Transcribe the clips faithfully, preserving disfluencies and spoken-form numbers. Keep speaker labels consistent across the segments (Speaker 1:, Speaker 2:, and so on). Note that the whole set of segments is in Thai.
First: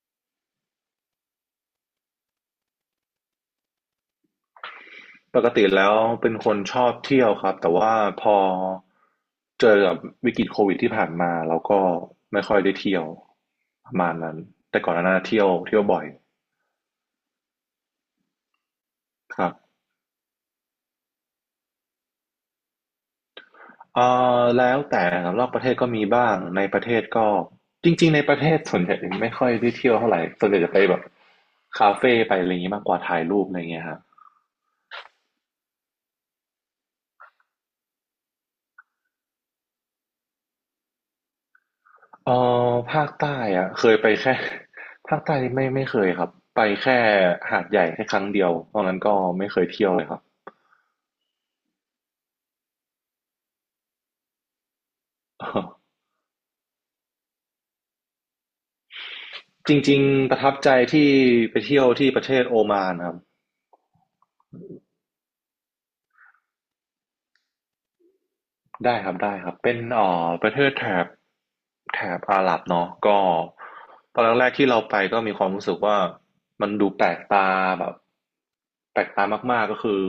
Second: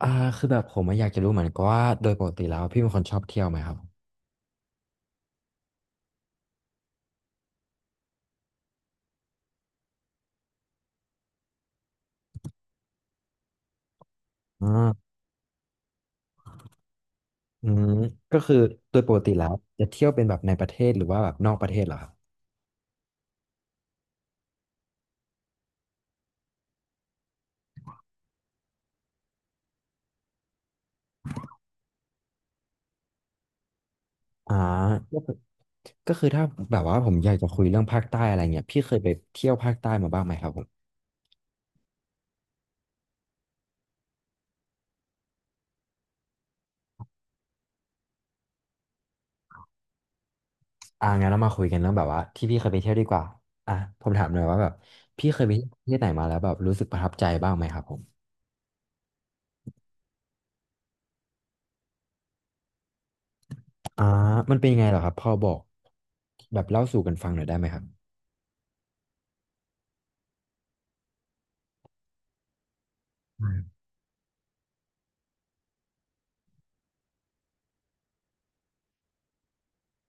Speaker 1: อ่าคือแบบผมอะอยากจะรู้เหมือนกันว่าโดยปกติแล้วพี่เป็นคนชอบเที่ยวไหมครับ
Speaker 2: ปกติแล้วเป็นคนชอบเที่ยวครับแต่ว่าพอเจอกับวิกฤตโควิดที่ผ่านมาเราก็ไม่ค่อยได้เที่ยวประมาณนั้นแต่ก่อนหน้า
Speaker 1: อ่า
Speaker 2: นั้นเที่ยวเที่ยวบ่อย
Speaker 1: อืมก็คือโดยปกติ
Speaker 2: ค
Speaker 1: แล้
Speaker 2: รั
Speaker 1: ว
Speaker 2: บ
Speaker 1: จะเที่ยวเป็นแบบในประเทศหรือว่าแบบนอกประเทศเหรอครับ
Speaker 2: เอ่อแล้วแต่ครับรอบประเทศก็มีบ้างในประเทศก็จริงๆในประเทศส่วนใหญ่ไม่ค่อยได้เที่ยวเท่าไหร่ส่วนใหญ่จะไปแบบคาเฟ่ไปอะไรอย่างนี้มากกว่าถ่ายรูปอะไรเงี้ยครับ
Speaker 1: อ่าก็คือก็คือถ้าแบบว่าผมอยากจะคุยเรื่องภาคใต้อะไรเงี้ยพี่เคยไปเที่ยวภาคใต้มาบ้างไหมครับผม
Speaker 2: เอ่อภาคใต้อะเคยไปแค่ ภาคใต้ไม่ไม่เคยครับไปแค่หาดใหญ่แค่ครั้งเดียวเพราะงั้นก็ไม่เคยเที่ยวเลยครับ
Speaker 1: อ่างั้นเรามาคุยกันเรื่องแบบว่าที่พี่เคยไปเที่ยวดีกว่าอ่ะผมถามหน่อยว่าแบบพี่เคยไปเที่ยวประเทศไหนมาแล้วแบบรู้สึกประทับใจบ้างไหมครับผม
Speaker 2: จริงๆประทับใจที่ไปเที่ยวที่ประเทศโอมานครับ
Speaker 1: อ่ามันเป็นยังไงเหรอครับพอบอกแบบเล่าสู่กันฟังหน่อยได้ไหมครับ
Speaker 2: ได้ครับได้ครับเป็นเอ่อประเทศแถบแถบอาหรับเนาะก็ตอนแรกๆที่เราไปก็มีความรู้สึกว่ามันดูแปลกตาแบบ แปลกตามากๆก็คือ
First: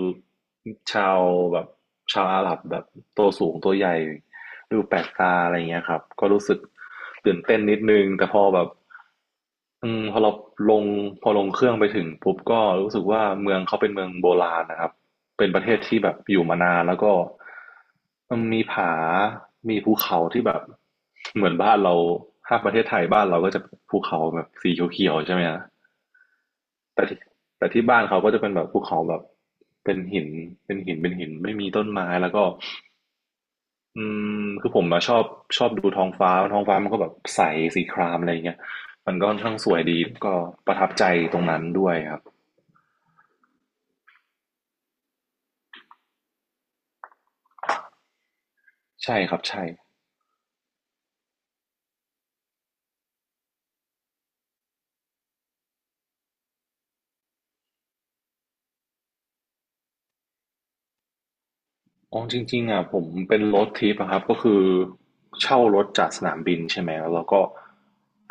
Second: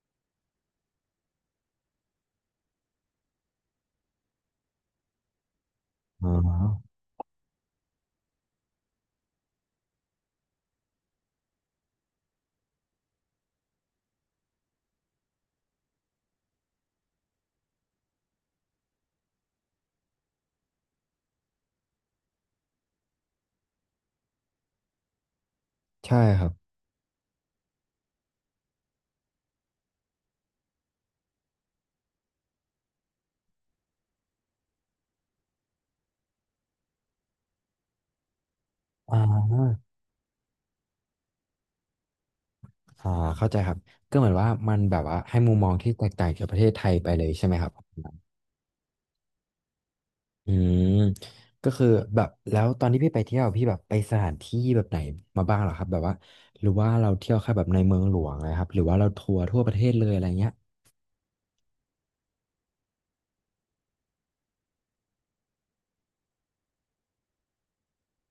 Speaker 2: ชาวแบบชาวอาหรับแบบตัวสูงตัวใหญ่ดูแปลกตาอะไรเงี้ยครับก็
Speaker 1: อ๋อ
Speaker 2: รู้สึกตื่นเต้นนิดนึงแต่พอแบบอืมพอเราลงพอลงเครื่องไปถึงปุ๊บก็รู้สึกว่าเมืองเขาเป็นเมืองโบราณนะครับเป็นประเทศที่แบบอยู่มานานแล้วก็มันมีผามีภูเขาที่แบบเหมือนบ้านเราถ้าประเทศไทยบ้านเราก็จะภูเขาแบบสีเขียวๆใช่ไหมฮะ
Speaker 1: ใช่ครับ
Speaker 2: แต่ที่แต่ที่บ้านเขาก็จะเป็นแบบภูเขาแบบเป็นหินเป็นหินเป็นหินไม่มีต้นไม้แล้วก็อืมคือผมอะชอบชอบดูท้องฟ้าท้องฟ้ามันก็แบบใสสีครามอะไรอย่างเงี้ยมั
Speaker 1: อ่
Speaker 2: นก็ค่อนข้างสว
Speaker 1: า
Speaker 2: ยดีก็ประทับใจตรงนั้นด้วยครับ
Speaker 1: อ่าเข้าใจครับก็เหมือนว่ามันแบบว่าให้มุมมองที่แตกต่างจากประเทศไทยไปเลยใช่ไหมครับ
Speaker 2: ใช่ครับใช่
Speaker 1: อืมก็คือแบบแล้วตอนที่พี่ไปเที่ยวพี่แบบไปสถานที่แบบไหนมาบ้างเหรอครับแบบว่าหรือว่าเราเที่ยวแค่แบบในเมืองหลวงนะครับหรือว่าเราทัวร์ทั่วประเทศเลยอะไรเงี้ย
Speaker 2: อ๋อจริงๆอ่ะผมเป็นรถทริปอะครับก็คือเช่ารถจากสนามบินใช่ไหมแล้วเราก็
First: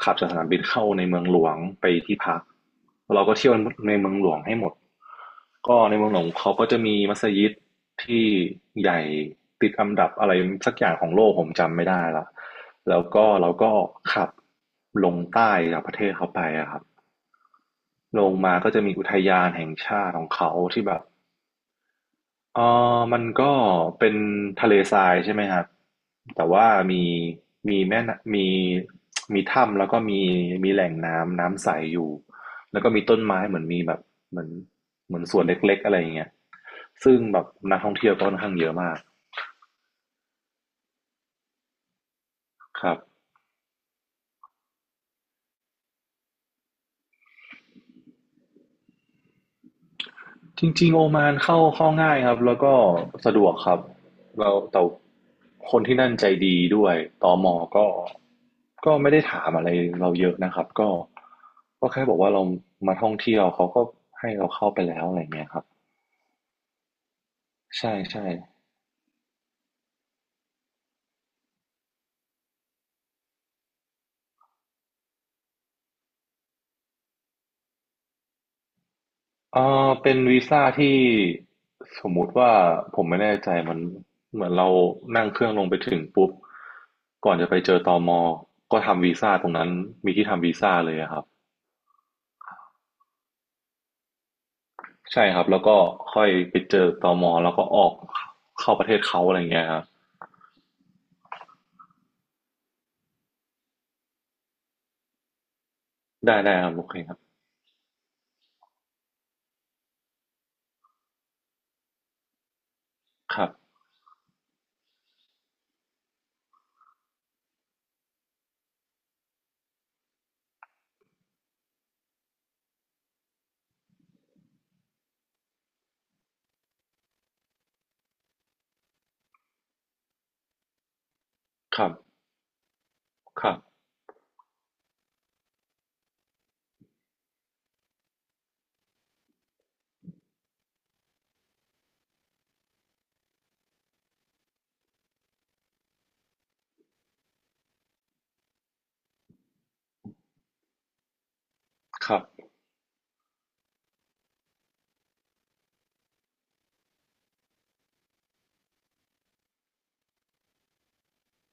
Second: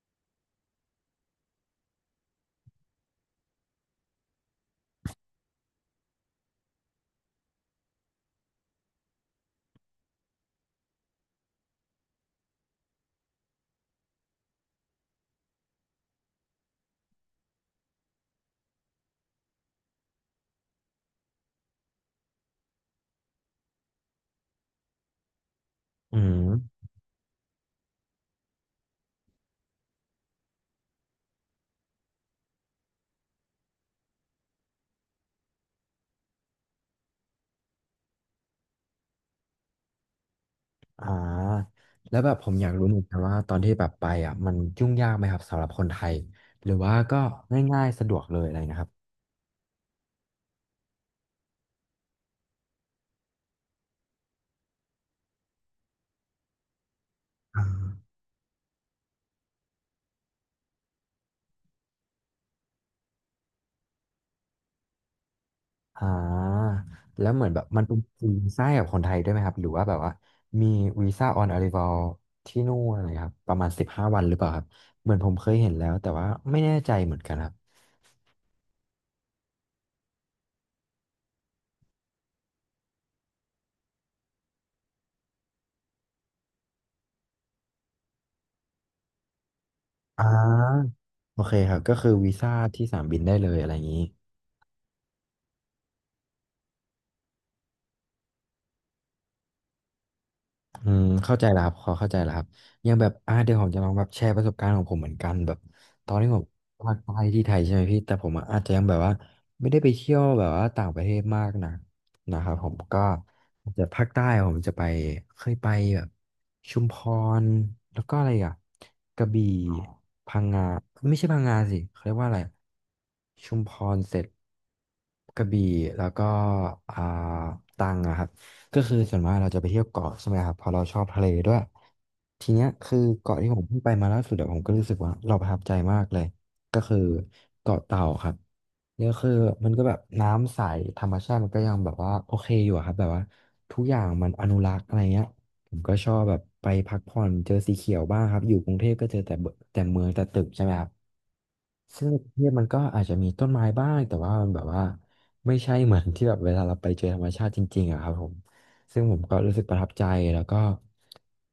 Speaker 2: ขับจากสนามบินเข้าในเมืองหลวงไปที่พักแล้วเราก็เที่ยวในเมืองหลวงให้หมด ก็ในเมืองหลวงเขาก็จะมีมัสยิดที่ใหญ่ติดอันดับอะไรสักอย่างของโลกผมจำไม่ได้ละแล้วก็เราก็ขับลงใต้จากประเทศเขาไปอะครับลงมาก็จะมีอุทยานแห่งชาติของเขาที่แบบ เอ่อมันก็เป็นทะเลทรายใช่ไหมครับ
Speaker 1: อื
Speaker 2: แต่
Speaker 1: ม
Speaker 2: ว่ามีมีแม่นมีมีถ้ำแล้วก็มีมีแหล่งน้ำน้ำใสอยู่แล้วก็มีต้นไม้เหมือนมีแบบเหมือนเหมือนสวนเล็กๆอะไรอย่างเงี้ยซึ่งแบบนักท่องเที่ยวก็ค่อนข้างเยอะมาก
Speaker 1: อ่าแล้วแบบผมอยาก
Speaker 2: ค
Speaker 1: รู้
Speaker 2: รั
Speaker 1: เห
Speaker 2: บ
Speaker 1: มือนกันว่าตอนที่แบบไปอ่ะมันยุ่งยากไหมครับสำหรับคนไทยหรือว่าก็ง่ายๆสะดวกเลยอะไรนะครับ
Speaker 2: จริงๆโอมานเข้าเข้าง่ายครับแล้วก็สะดวกครับแล้วแต่คนที่นั่นใจดีด้วยตมก็ก็ไม่ได้ถามอะไรเราเยอะนะครับก็ก็แค่บอกว่าเรามาท่องเที่ยวเขาก็ให้เราเข้าไปแล้วอะไรเงี้ยครับ
Speaker 1: อ่าแล้วเหมือนแบบมัน
Speaker 2: ใช่
Speaker 1: เป็น
Speaker 2: ใช่
Speaker 1: วีซ่ากับคนไทยด้วยไหมครับหรือว่าแบบว่ามีวีซ่าออนอา r ร i ว a ลที่นู่นอะไรครับประมาณสิบห้าวันหรือเปล่าครับเหมือนผมเคยเห็นแล้วแต่ว่าไม่แน่ใจเหมือนกันครับ
Speaker 2: เออเป็นวีซ่าที่สมมุติว่าผมไม่แน่ใจมันเหมือนเรานั่งเครื่องลงไปถึงปุ๊บก่อนจะไปเจอตมก็ทำวีซ่าตรงนั้นมี
Speaker 1: อ่
Speaker 2: ที่ทำวีซ่า
Speaker 1: า
Speaker 2: เลยอะครับ
Speaker 1: โอเคครับก็คือวีซ่าที่สนามบินได้เลยอะไรอย่างนี้
Speaker 2: ใช่ครับแล้วก็ค่อยไปเจอตมแล้วก็ออกเข้าประเทศเขาอะไรอย่างเงี้ยครับ
Speaker 1: อืมเข้าใจแล้วครับขอเข้าใจแล้วครับอยังแบบอ่าเดี๋ยวผมจะลองแบบแชร์ประสบการณ์ของผมเหมือนกันแบบตอนที่ผ
Speaker 2: ได้
Speaker 1: ม
Speaker 2: ได้ครับโอ
Speaker 1: ภา
Speaker 2: เค
Speaker 1: ค
Speaker 2: ค
Speaker 1: ใต้
Speaker 2: รับ
Speaker 1: ที่ไทยใช่ไหมพี่แต่ผมอะอาจจะยังแบบว่าไม่ได้ไปเที่ยวแบบว่าต่างประเทศมากนะนะครับผมก็
Speaker 2: ครับ
Speaker 1: อาจจะภาคใต้ผมจะไปเคยไปแบบชุมพรแล้วก็อะไรอ่ะกระบี่พังงาไม่ใช่พังงาสิเขาเรียกว่าอะไรชุมพรเสร็จกระบี่แล้วก็อ่าตรังอะครับ ก็คือส่วนมากเราจะไปเที่ยวเกาะใช่ไหมครับเพอเราชอบทะเลด้วย
Speaker 2: ครับ
Speaker 1: ทีเนี้ยคือเกาะ
Speaker 2: ค
Speaker 1: ที่
Speaker 2: รั
Speaker 1: ผม
Speaker 2: บ
Speaker 1: เพิ่งไปมาล่าสุดอะผมก็รู้สึกว่าเราประทับใจมากเลยก็คือเกาะเต่าครับเนี่ยคือมันก็แบบน้ำใสธรรมชาติมันก็ยังแบบว่าโอเคอยู่อะครับแบบว่าทุกอย่างมันอนุรักษ์อะไรเงี้ยผมก็ชอบแบบไปพักผ่อนเจอสีเขียวบ้างครับอยู่กรุงเทพก็เจอแต่เบแต่เมืองแต่ตึกใช่ไหมครับซึ่
Speaker 2: ค
Speaker 1: ง
Speaker 2: รั
Speaker 1: กรุงเท
Speaker 2: บ
Speaker 1: พมันก็อาจจะมีต้นไม้บ้างแต่ว่ามันแบบว่าไม่ใช่เหมือนที่แบบเวลาเราไปเจอธรรมชาติจริงๆอะครับผม ซึ่งผมก็รู้สึกประทับใจแล้วก็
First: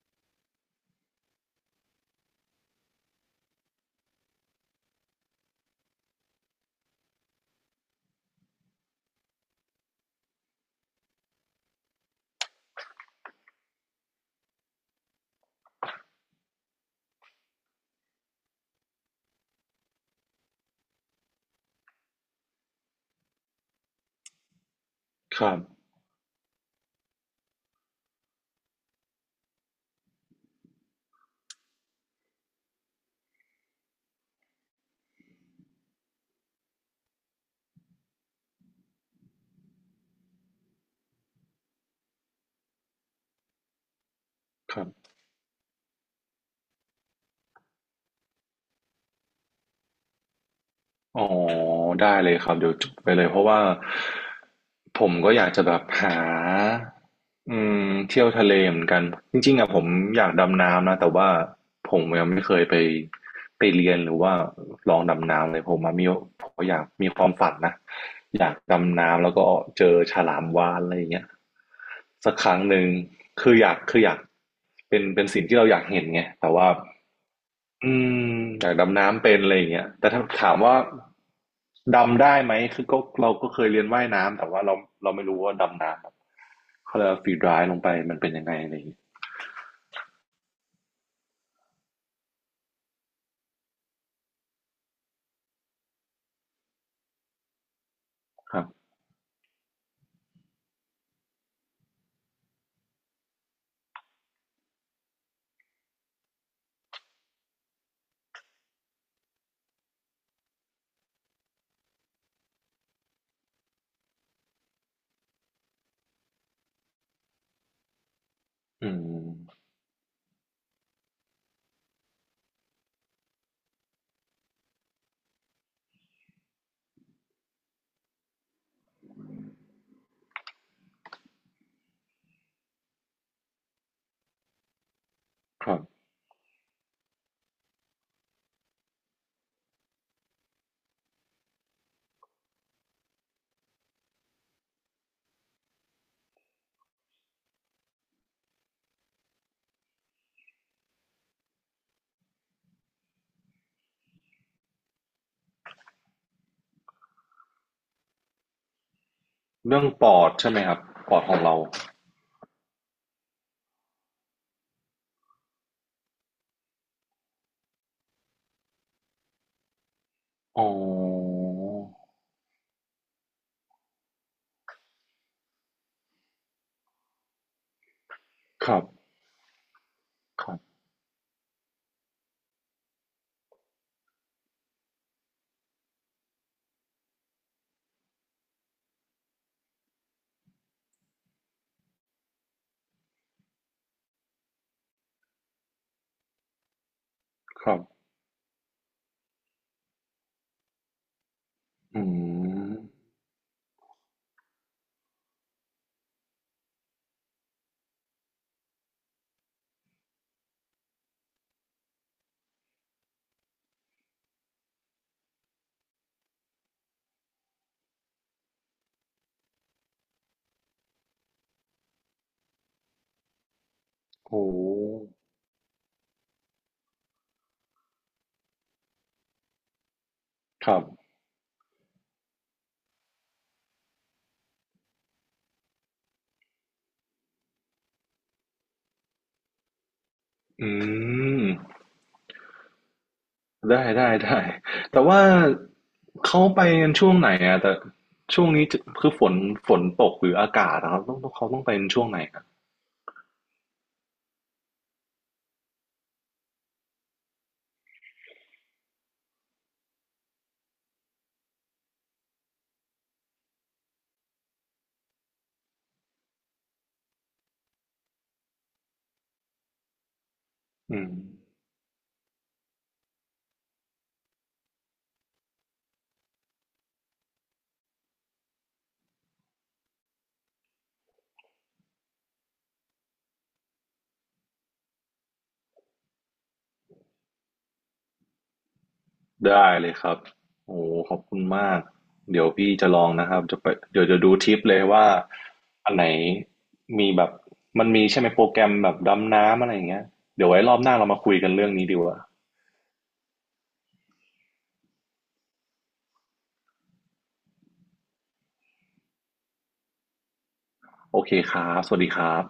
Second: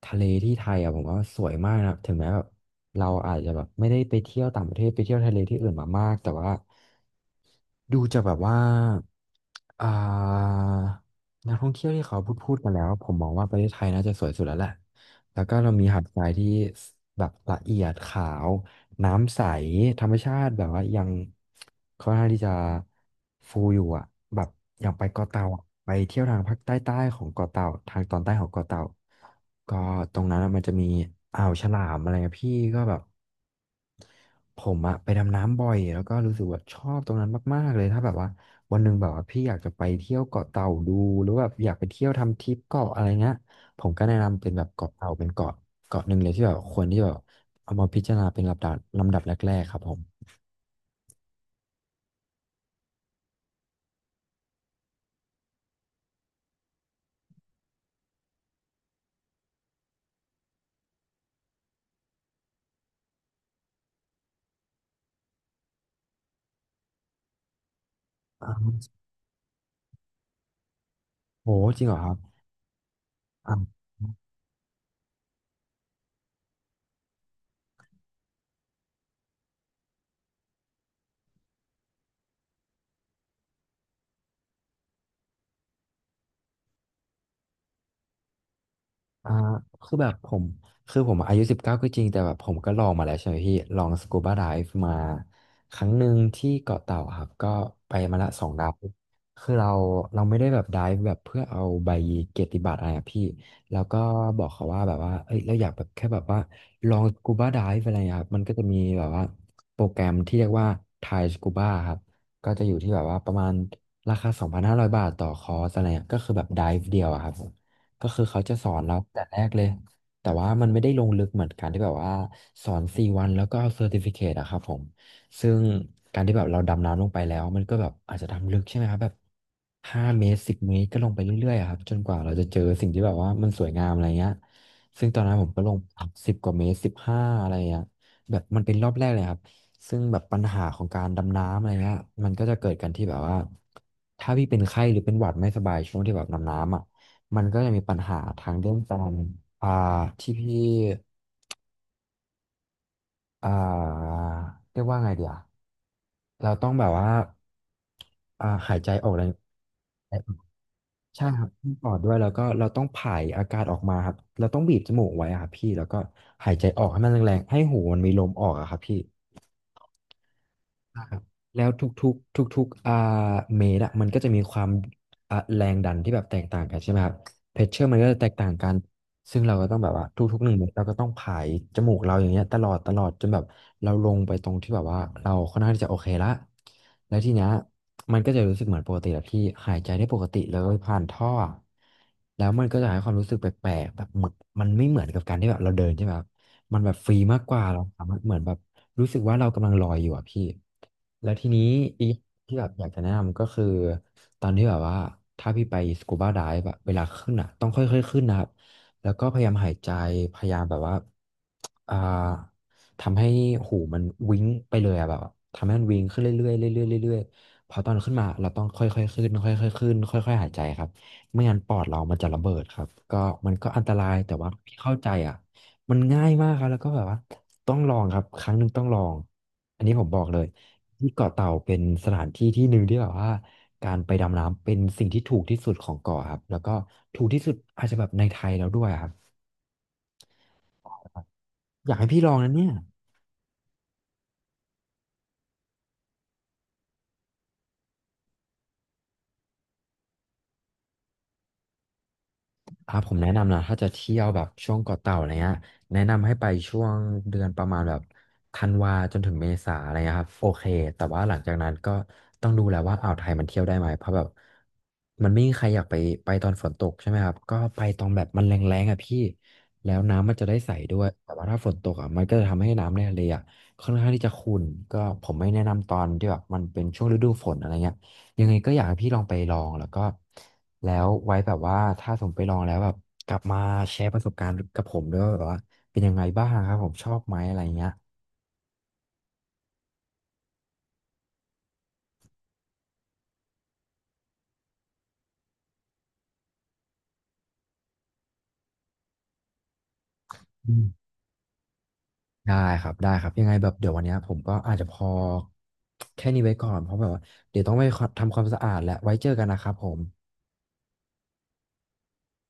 Speaker 1: ทะเลที่ไทยอ่ะผมว่าสวยมากนะครับถึงแม้แบบเราอาจจะแบบไม่ได้ไปเที่ยวต่างประเทศไปเที่ยวทะเลที่อื่นมามากแต่ว่าดูจะแบบว่าอ่านักท่องเที่ยวที่เขาพูดพูดมาแล้วผมมองว่าประเทศไทยน่าจะสวยสุดแล้วแหละ แล้วก็เรามีหาดทรายที่แบบละเอียดขาวน้ำใสธรรมชาติแบบว่ายังค่อนข้างที่จะฟูอยู่อ่ะแบบอย่างไปเกาะ
Speaker 2: ค
Speaker 1: เต่า
Speaker 2: รับ
Speaker 1: อะไปเที่ยวทางภาคใต้ใต้ของเกาะเต่าทางตอนใต้ของเกาะเต่าก็ตรงนั้นอะมันจะมีอ่าวฉลามอะไรเงี้ยพี่ก็แบบ ผมอะไปดำน้ำบ่อยแล้วก็รู้สึกว่าชอบตรงนั้นมากๆเลยถ้าแบบว่าวันหนึ่งแบบว่าพี่อยากจะไปเที่ยวเกาะเต่าดูหรือแบบอยากไปเที่ยวทำทริปเกาะอะไรเงี้ยผมก็แนะนำเป็นแบบ
Speaker 2: ครั
Speaker 1: เกาะเต่า
Speaker 2: บ
Speaker 1: เป็นเกาะเกาะหนึ่งเลยที่แบบควรที่แบบเอามาพิจารณาเป็นลำดับลำดับแรกๆครับผม
Speaker 2: อ๋อได้เลยครับเดี๋ยวจดไปเลยเพราะว่าผมก็อยากจะแบบหา อืมเที่ยวทะเลเหมือนกันจริงๆอ่ะผมอยากดำน้ำนะแต่ว่าผมยังไม่เคยไปไปเรียนหรือว่าลองดำน้ำเลยผมมามีผมอยากมีความฝันนะอ
Speaker 1: อ้า
Speaker 2: ยากดำน้ำแล้วก็เจอฉลามวาฬอะไรอย่างเงี้ย
Speaker 1: โหจริงเหรอครั
Speaker 2: สั
Speaker 1: บ
Speaker 2: กครั้งหนึ่งคื
Speaker 1: อ่า
Speaker 2: ออยากคืออยากเป็นเป็นสิ่งที่เราอยากเห็นไงแต่ว่าอืมอยากดำน้ำเป็นอะไรอย่างเงี้ยแต่ถ้าถามว่าดำได้ไหมคือก็เราก็เคยเรียนว่ายน้ำแต่ว่าเราเราไม่รู้ว่าดำน้ำ เขาเรียกว่าฟรีดร้ายลงไปมันเป็นยังไงอะไรอย่างงี้
Speaker 1: อ่าคือแบบผมคือผมอายุสิบเก้าก็จริงแต่แบบผมก็ลองมาแล้วใช่ไหมพี่ลองสกูบาไดฟ์มาครั้งหนึ่งที่เกาะเต่าครับก็ไปมาละสอง
Speaker 2: ครั
Speaker 1: ดาว
Speaker 2: บ
Speaker 1: คือเราเราไม่ได้แบบไดฟ์แบบเพื่อเอาใบเกียรติบัตรอะไรอะพี่แล้วก็บอกเขาว่าแบบว่าเอ้ยเราอยากแบบแค่แบบว่าลองสกูบาไดฟ์อะไรอะครับมันก็จะมีแบบว่าโปรแกรมที่เรียกว่าไทยสกูบาครับก็จะอยู่ที่แบบว่าประมาณราคาสองพันห้าร้อยบาทต่อคอร์สอะไรเงี้ยก็คือแบบไดฟ์เดียวอะครับ ก็คือเขาจะสอน
Speaker 2: อื
Speaker 1: เรา
Speaker 2: ม
Speaker 1: แต่แรกเลย แต่ว่ามันไม่ได้ลงลึกเหมือนการที่แบบว่าสอนสี่วันแล้วก็เอาเซอร์ติฟิเคตอะครับผมซึ่งการที่แบบเราดำน้ำลงไปแล้วมันก็แบบอาจจะดำลึกใช่ไหมครับแบบห้าเมตรสิบเมตรก็ลงไปเรื่อยๆอะครับจนกว่าเราจะเจอสิ่งที่แบบว่ามันสวยงามอะไรเงี้ยซึ่งตอนนั้นผมก็
Speaker 2: ค
Speaker 1: ล
Speaker 2: รั
Speaker 1: ง
Speaker 2: บ
Speaker 1: สิบกว่าเมตรสิบห้าอะไรเงี้ยแบบมันเป็นรอบแรกเลยครับ ซึ่งแบบปัญหาของการดำน้ำอะไรเงี้ยมันก็จะเกิดกันที่แบบว่าถ้าพี่เป็นไข้หรือเป็นหวัดไม่สบายช่วงที่แบบดำน้ำอ่ะ มันก็ยังมีปัญหาทางเรื่องการอ่าที่พี่อ่าเรียกว่าไงเดียวเราต้องแบบว่าอ่าหายใจออกแรง
Speaker 2: เรื่องปอดใช่ไหมครับปอด
Speaker 1: ใช่
Speaker 2: ขอ
Speaker 1: ค
Speaker 2: ง
Speaker 1: รับ
Speaker 2: เรา
Speaker 1: ท่ปอดด้วยแล้วก็เราต้องผายอากาศออกมาครับเราต้องบีบจมูกไว้อะครับพี่แล้วก็หายใจออกให้มันแรงๆให้หูมันมีลมออกอะครับพี่
Speaker 2: อ๋
Speaker 1: ครับ
Speaker 2: อ
Speaker 1: แล้วทุกๆทุกๆอ่าเมตรอะมันก็จะมีความอ่าแรงดันที่แบบแตกต่างกันใช่ไหมครับเพชเชอร์มันก็จะแตกต่างกั
Speaker 2: ค
Speaker 1: น
Speaker 2: รับ
Speaker 1: ซึ่งเราก็ต้องแบบว่าทุกๆ
Speaker 2: ค
Speaker 1: หนึ่
Speaker 2: รั
Speaker 1: งเมตร
Speaker 2: บ
Speaker 1: เราก็ต้องผายจมูกเราอย่างเงี้ยตลอดตลอดจนแบบเราลงไปตรงที่แบบว่าเราค่อนข้างที่จะโอเคละแล้วทีเนี้ยมันก็จะรู้สึกเหมือนปกติแบบที่หายใจได้ปกติเลยผ่านท่อแล้วมันก็จะให้ความรู้สึกแปลกๆแบบเหมือนมันไม่เหมือนกับการที่แบบเราเดินใช่ไหมครับมันแบบฟรีมากกว่า
Speaker 2: ครั
Speaker 1: เรา
Speaker 2: บ
Speaker 1: สามารถเหมือนแบบรู้สึกว่าเรากำลังลอยอยู่อะพี่แล้วทีนี้
Speaker 2: อื
Speaker 1: อีกที่แบบ
Speaker 2: ม
Speaker 1: อยากจะแนะนำก็คือตอนที่แบบว่าถ้าพี่ไปสกูบาไดฟ์อะเวลาขึ้นอะต้องค่อยๆขึ้นนะครับ แล้วก็พยายามหายใจพยายามแบบว่าอ่าทำให้หูมันวิ้งไปเลยอะแบบว่าทำให้มันวิ้งขึ้นเรื่อยๆเรื่อยๆเรื่อยๆพอตอนขึ้นมาเราต้องค่อยๆขึ้นค่อยๆขึ้นค่อยๆหายใจครับไม่งั้นปอดเรามันจะระเบิดครับก็มันก็อันตรายแต่
Speaker 2: โอ้
Speaker 1: ว่าพี่เข้าใจอ่ะมันง่ายมากครับแล้วก็แบบว่าต้องลองครับครั้งหนึ่งต้องลองอันนี้ผมบอกเลย
Speaker 2: ครับ
Speaker 1: ที่เกาะเต่าเป็นสถานที่ที่หนึ่งที่แบบว่า การไปดำน้ำเป็นสิ่งที่ถูกที่สุดของเกาะครับแล้วก็ถูกที่สุดอาจจะแบบในไทยแล้วด้วยครับ
Speaker 2: อืม
Speaker 1: อยากให้พี่ลองนะเนี่ย
Speaker 2: ได้ได้ได้แต่ว่าเขาไปกันช่วงไหนอะแต่ช่วงนี้จะคือฝนฝนตกหรืออากาศนะครับต้องต้องเขาต้องไปกันช่วงไหนครับ
Speaker 1: อ่าผมแนะนำนะถ้าจะเที่ยวแบบช่วงเกาะเต่าอะไรเงี้ยแนะนำให้ไปช่วงเดือนประมาณแบบธันวาจนถึงเมษาอะไรเงี้ยครับโอเคแต่ว่าหลังจากนั้นก็ต้องดูแล้วว่าอ่าวไทยมันเที่ยวได้ไหมเพราะแบบมันไม่มีใครอยากไปไปตอนฝนตกใช่ไหมครับก็ไปตอนแบบมันแรงๆอ่ะพี่แล้วน้ำมันจะได้ใส
Speaker 2: อื
Speaker 1: ด้วย
Speaker 2: ม
Speaker 1: แต่ว่าถ้าฝนตกอ่ะมันก็จะทำให้น้ำในทะเลอ่ะค่อนข้างที่จะขุ่นก็ผมไม่แนะนำตอนที่แบบมันเป็นช่วงฤดูฝนอะไรเงี้ย ยังไงก็อยากให้พี่ลองไปลองแล้วก็แล้วไว้แบบว่าถ้าสมไปลองแล้วแบบกลับมาแชร์ประสบการณ์กับผมด้วยว่าแบบว่าเป็นยังไงบ้างครับผมชอบไหมอะไรเงี้ย
Speaker 2: ได้เลยครับโอ้ขอบคุณมาก เดี๋ยวพี่จะลองนะครับจะไปเดี๋ยวจะดูทิปเลยว่า อันไหนมีแบบ มันมีใช่ไหมโปรแกรมแบบดำน้ำอะไรอย่างเงี้ยเดี๋ยวไว้ร
Speaker 1: อื
Speaker 2: อบหน้า
Speaker 1: ม
Speaker 2: เรามาคุยกันเรื่องนี้ดีกว่า
Speaker 1: ได้ครับได้ครับยังไงแบบเดี๋ยววันเนี้ยผมก็อาจจะพอแค่นี้ไว้ก่อนเพราะแบบว่าเดี๋ยวต้องไปทำความสะอาดและไว้เจอกันนะครับผม
Speaker 2: โอเคครับ สวัสดีครับ